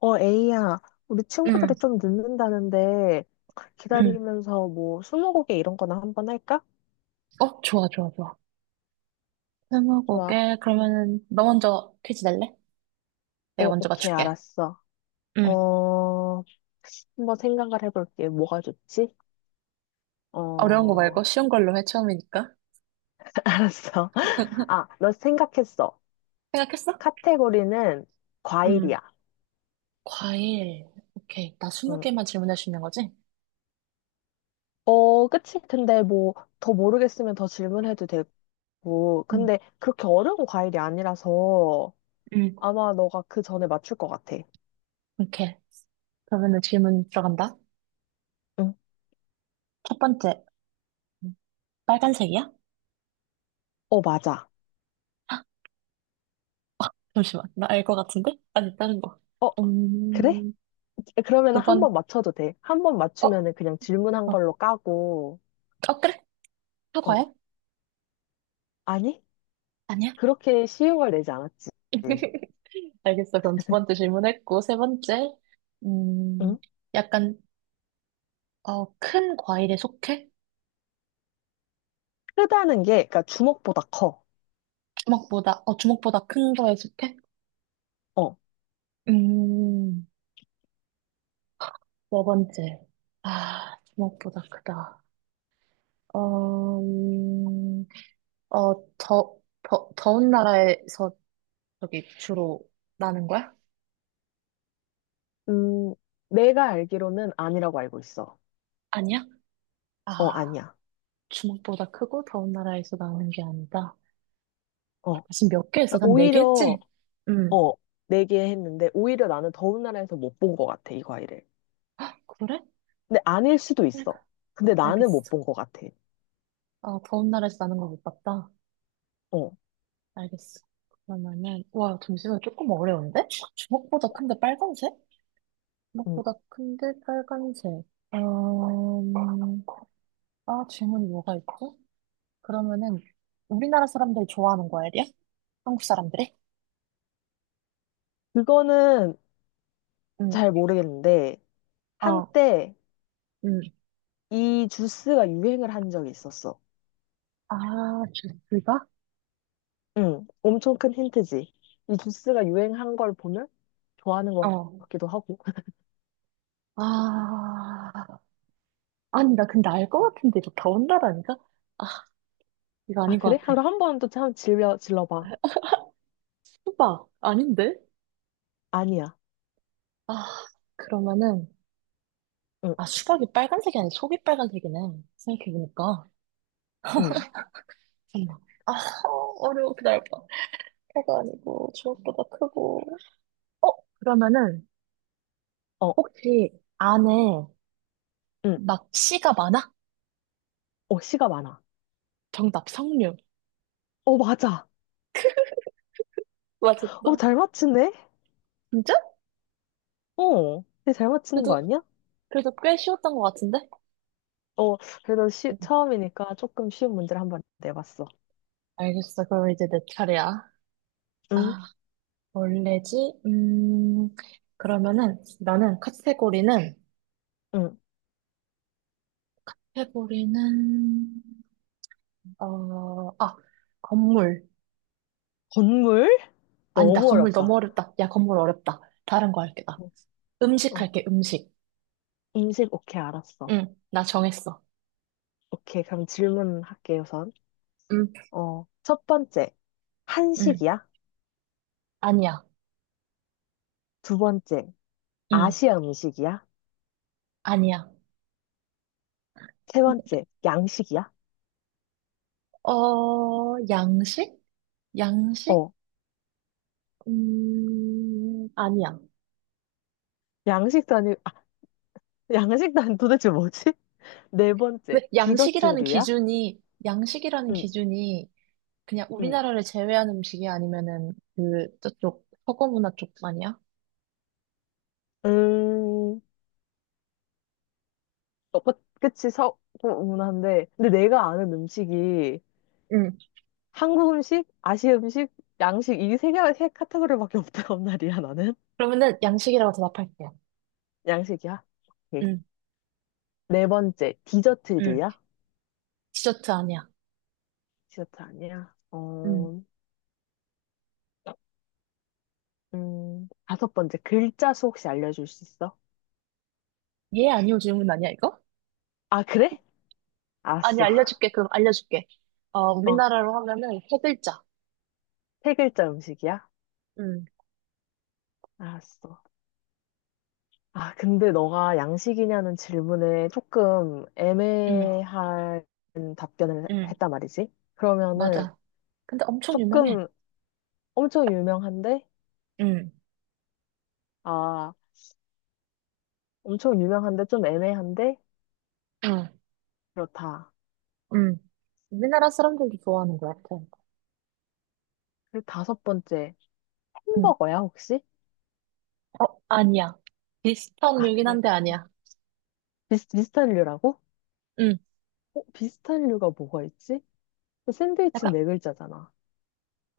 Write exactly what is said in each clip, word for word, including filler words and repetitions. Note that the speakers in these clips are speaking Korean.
어, 에이야, 우리 응, 친구들이 좀 늦는다는데 응. 기다리면서 뭐 스무고개 이런 거나 한번 할까? 어, 좋아, 좋아, 좋아. 좋아. 스무고개, 그러면은, 너 먼저 퀴즈 낼래? 내가 어, 먼저 오케이, 맞출게. 알았어. 응. 어, 한번 생각을 해볼게. 뭐가 좋지? 어려운 거 말고 어, 쉬운 걸로 해, 처음이니까. 알았어. 아, 너 생각했어. 생각했어? 카테고리는 응. 과일이야. 과일. 오케이. 나 스무 응. 개만 질문할 수 있는 거지? 어, 그치. 근데 뭐 더 모르겠으면 더 질문해도 되고. 응, 근데 그렇게 어려운 과일이 아니라서 응. 아마 너가 그 전에 맞출 것 같아. 오케이. 그러면은 질문 들어간다. 응. 첫 번째. 음, 빨간색이야? 어, 맞아. 헉, 잠시만. 나 알 것 같은데? 아니, 다른 거. 어, 그래? 음, 그러면 두 한 번. 번 맞춰도 돼. 한 번 어, 맞추면은 그냥 질문한 어, 걸로 까고, 어, 그래? 어, 사과야? 아니? 아니야? 그렇게 쉬운 걸 내지 않았지. 알겠어. 그럼 두 번째 질문했고, 세 번째, 음, 응? 약간, 어, 큰 과일에 속해? 크다는 게, 그러니까 주먹보다 커. 주먹보다, 어, 주먹보다 큰 거에 속해? 어, 음, 네 번째. 아, 주먹보다 크다. 어, 음, 어, 더, 더, 더운 나라에서 저기 주로 나는 거야? 음, 내가 알기로는 아니라고 알고 있어. 아니야? 어, 아, 아니야. 주먹보다 크고 더운 나라에서 나는 게 아니다. 어, 지금 몇 개 했어? 그러니까 난 네 개 오히려, 했지? 응. 어, 내게 했는데, 오히려 나는 더운 나라에서 못 본 것 같아, 이 과일을. 그래? 근데 아닐 수도 있어. 근데 나는 못 알겠어. 본 것 같아. 아, 더운 나라에서 나는 걸 못 봤다. 어, 알겠어. 그러면은, 와, 잠시만, 조금 어려운데? 주먹보다 큰데 빨간색? 음, 주먹보다 큰데 빨간색. 음, 아, 질문이 뭐가 있지? 그러면은, 우리나라 사람들이 좋아하는 과일이야? 한국 사람들이? 그거는 응, 잘 모르겠는데, 어, 한때, 응. 이 주스가 유행을 한 적이 있었어. 아, 주스가? 응, 엄청 큰 힌트지. 이 주스가 유행한 걸 보면 좋아하는 것 어. 같기도 하고. 아, 아니, 나 근데 알 것 같은데, 이거 더운 나라니까? 아, 이거 아, 아닌 그래? 것 같아. 그럼 한번 또 참 질려, 질러봐. 수박, 아닌데? 아니야. 아, 그러면은, 응, 아, 수박이 빨간색이 아니라 속이 빨간색이네. 생각해보니까. 응, 잠깐만. 아, 어려워. 기다려봐. 해가 아니고, 주먹보다 크고. 어, 그러면은, 어, 혹시 안에 응. 막 씨가 많아? 어, 씨가 많아. 정답, 석류. 어, 맞아. 어, 맞았다. 잘 맞추네? 진짜? 어, 근데 잘 맞추는 그래도, 거 아니야? 그래도 꽤 쉬웠던 것 같은데? 어, 그래도 쉬, 음, 처음이니까 조금 쉬운 문제를 한번 내봤어. 알겠어. 그럼 이제 내 차례야. 응, 아, 원래지? 음, 그러면은, 나는 카테고리는, 응. 카테고리는, 어, 아, 건물. 건물? 아니다, 너무 건물 너무 어렵다. 어렵다. 야, 건물 어렵다. 다른 거 할게, 나. 어, 음식 어. 할게, 음식. 음식, 오케이, 알았어. 응, 나 정했어. 오케이, 그럼 질문할게, 우선. 음, 어, 첫 번째, 응, 한식이야? 아니야. 두 번째, 응, 아시아 음식이야? 아니야. 세 번째, 양식이야? 어, 양식? 양식? 어, 음, 아니야. 양식도 아니, 아, 양식도 아니, 도대체 뭐지? 네 왜, 번째, 양식이라는 디저트류야? 기준이, 양식이라는 응, 기준이 그냥 응, 우리나라를 제외한 음식이 아니면은 그, 저쪽, 서구 문화 쪽 아니야? 음, 어, 그- 그치, 서구문화인데. 근데 내가 아는 음식이 음. 한국 음식, 아시아 음식, 양식, 이 세 개, 세 카테고리밖에 없단 말이야, 나는. 그러면은 양식이라고 대답할게요. 양식이야? 오케이. 응, 네 번째, 응. 디저트류야? 디저트 아니야. 디저트 아니야? 응. 어, 음, 다섯 번째, 글자 수 혹시 알려줄 수 있어? 예, 아니요 질문 아니야, 이거? 아, 그래? 아니, 알았어. 알려줄게. 그럼 알려줄게. 어, 어, 우리나라로 하면은 세 글자. 세 글자 음식이야? 응, 알았어. 아, 근데 너가 양식이냐는 질문에 조금 응, 애매한 답변을 응, 했단 말이지? 그러면은 맞아. 근데 엄청 유명해. 조금 엄청 유명한데? 응, 아, 엄청 유명한데 좀 애매한데? 응. 그렇다. 응, 우리나라 사람들도 좋아하는 것 같아. 그리고 다섯 번째, 응. 햄버거야, 혹시? 어, 아니야. 비슷한 아, 류긴 그래. 한데 아니야. 비슷, 비슷한 류라고? 응. 어, 비슷한 류가 뭐가 있지? 샌드위치는 약간, 네 글자잖아.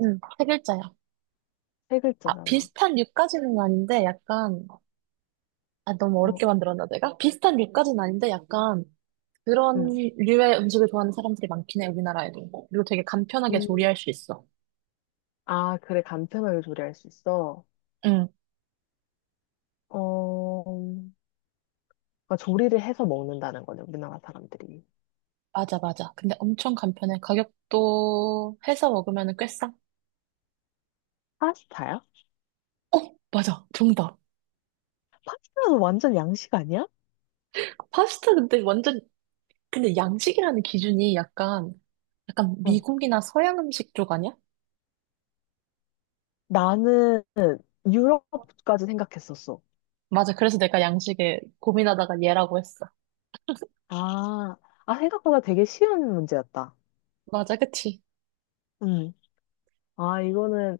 응, 세 글자야. 세 아, 글자잖아. 비슷한 류까지는 아닌데 약간, 아, 너무 어렵게 어, 만들었나 내가? 비슷한 류까지는 아닌데 약간 그런 응. 류의 음식을 좋아하는 사람들이 많긴 해, 우리나라에도. 그리고 되게 간편하게 음. 조리할 수 있어. 아, 그래, 간편하게 조리할 수 있어. 어, 그러니까 조리를 해서 먹는다는 거네, 우리나라 사람들이. 맞아, 맞아. 근데 엄청 간편해. 가격도 해서 먹으면 꽤 싸. 파스타야? 어, 맞아. 정답. 파스타는 완전 양식 아니야? 파스타 근데 완전, 근데 양식이라는 기준이 약간, 약간 어, 미국이나 서양 음식 쪽 아니야? 나는 유럽까지 생각했었어. 맞아. 그래서 내가 양식에 고민하다가 얘라고 했어. 아, 아, 생각보다 되게 쉬운 문제였다. 맞아, 그치? 음. 아, 이거는,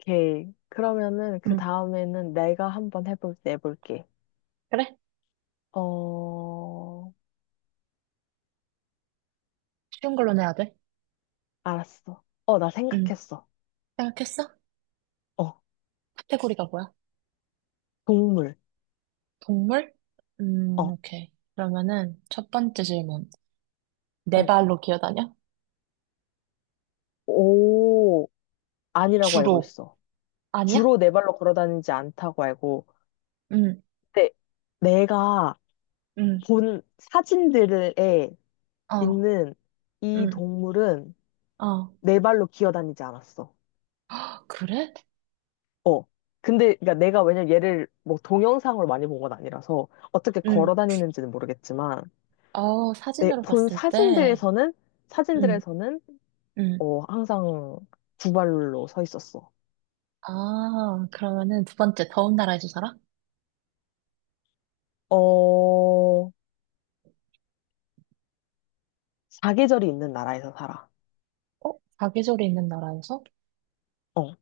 오케이. 그러면은, 그 응. 다음에는 내가 한번 해볼, 내볼게. 그래? 어, 쉬운 걸로 내야 돼. 알았어. 어, 나 응. 생각했어. 생각했어? 어, 카테고리가 뭐야? 동물. 동물? 음, 어. 오케이. 그러면은 첫 번째 질문. 네 음, 발로 기어다녀? 오, 아니라고 알고 주로. 있어. 아니야? 주로 네 발로 걸어 다니지 않다고 알고. 응, 근데 내가 응, 본 사진들에 어, 있는 이 응. 동물은 어, 네 발로 기어 다니지 않았어. 아, 그래? 어. 근데 그러니까 내가 왜냐면 얘를 뭐 동영상으로 많이 본 건 아니라서 어떻게 걸어 응 다니는지는 모르겠지만 어, 내 사진으로 본 봤을 때, 사진들에서는 응 사진들에서는 응 어 항상 두 발로 서 있었어. 아, 그러면은 두 번째, 더운 나라에서 살아? 어 사계절이 있는 나라에서 살아. 어? 사계절이 있는 나라에서? 어.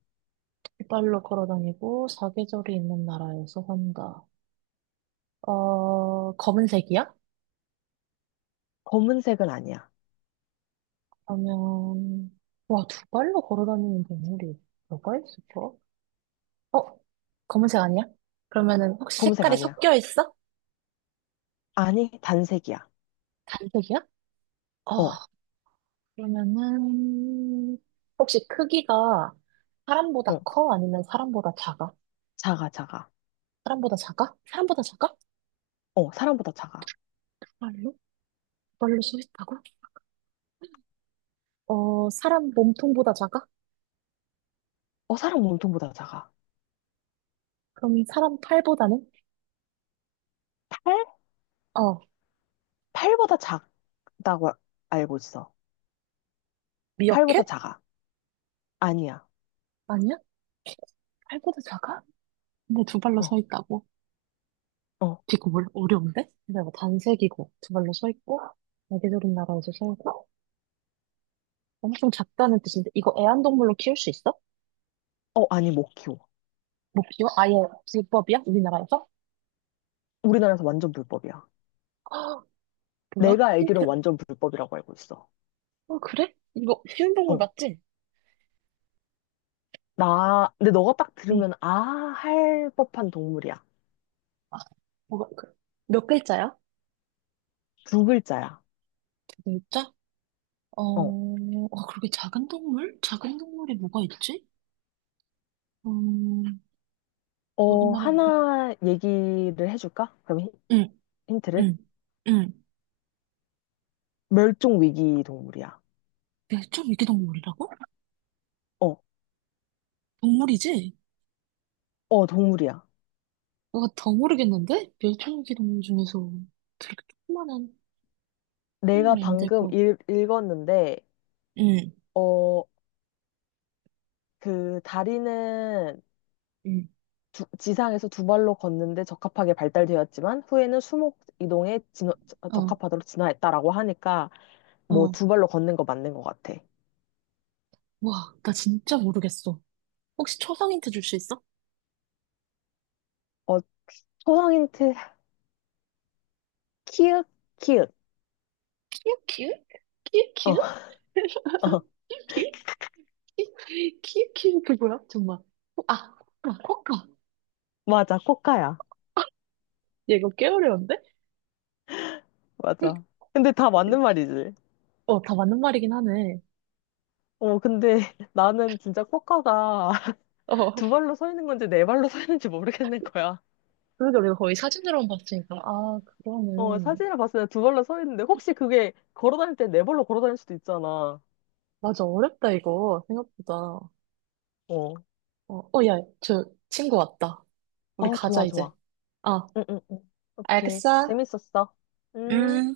발로 걸어 다니고, 사계절이 있는 나라에서 산다. 어, 검은색이야? 검은색은 아니야. 그러면, 와, 두 발로 걸어 다니는 동물이 뭐가 있을까? 어? 검은색 아니야? 그러면은 혹시 검은색 색깔이 아니야. 섞여 있어? 아니, 단색이야. 단색이야? 어, 어, 그러면은, 혹시 크기가 어, 사람보다 커? 아니면 사람보다 작아? 작아, 작아. 사람보다 작아? 사람보다 작아? 어, 사람보다 작아. 발로 발로 서 있다고? 어, 사람 몸통보다 작아? 어, 사람 몸통보다 작아. 그럼 사람 팔보다는? 팔? 어, 팔보다 작다고 알고 있어. 미어캣? 팔보다 작아. 아니야. 아니야? 팔보다 작아? 근데 두 발로 서 어, 있다고? 어, 이거 뭘 어려운데? 근데 뭐 단색이고 두 발로 서 있고 날개조른 나라에서 살고 엄청 작다는 뜻인데 이거 애완동물로 키울 수 있어? 어, 아니, 못 키워. 못 키워? 아예 불법이야? 우리나라에서? 우리나라에서 완전 불법이야. 아, 뭐야? 내가 힌트 알기로는 완전 불법이라고 알고 있어. 어, 그래? 이거 쉬운 동물 어, 맞지? 나, 근데 너가 딱 응. 들으면, 아, 할 법한 동물이야. 아, 뭐가, 그, 몇 글자야? 두 글자야. 글자? 어, 어, 아, 그렇게 작은 동물? 작은 동물이 뭐가 있지? 음, 어, 우리나라 어디? 하나 얘기를 해줄까? 그럼 힌- 응, 힌트를? 응, 응. 멸종 위기 동물이야. 멸종위기 동물이라고? 어, 동물이지? 어, 동물이야. 뭐거더 모르겠는데? 멸종위기 동물 중에서 그렇게 조그만한 내가 키우면 안 방금 되고. 읽, 읽었는데, 응, 어, 그 다리는 응. 두- 지상에서 두 발로 걷는데 적합하게 발달되었지만, 후에는 수목 이동에 진화- 어, 적합하도록 진화했다라고 하니까, 뭐 어. 두 발로 걷는 거 맞는 것 같아. 와, 나 진짜 모르겠어. 혹시 초성 힌트 줄 수 있어? 어, 초성 힌트, 키읔, 키읔. 키읔, 키읔? 키읔, 어, 키읔? 어, 키읔? 키, 키, 키, 그 뭐야? 정말. 아, 코카, 코카. 맞아, 코카야. 얘 이거 꽤 어려운데? 맞아. 근데 다 맞는 말이지. 어, 다 맞는 말이긴 하네. 어, 근데 나는 진짜 코카가 어, 두 발로 서 있는 건지 네 발로 서 있는지 모르겠는 거야. 그래도 우리가 거의 사진으로만 봤으니까. 아, 어, 그러네. 사진을 봤을 때 두 발로 서 있는데 혹시 그게 걸어 다닐 때 네 발로 걸어 다닐 수도 있잖아. 맞아, 어렵다, 이거. 생각보다. 어, 어. 어, 야, 저 친구 왔다. 우리 아, 가자, 좋아, 이제. 좋아. 어, 응, 응, 응. 오케이. 알겠어. 재밌었어. 음. 음.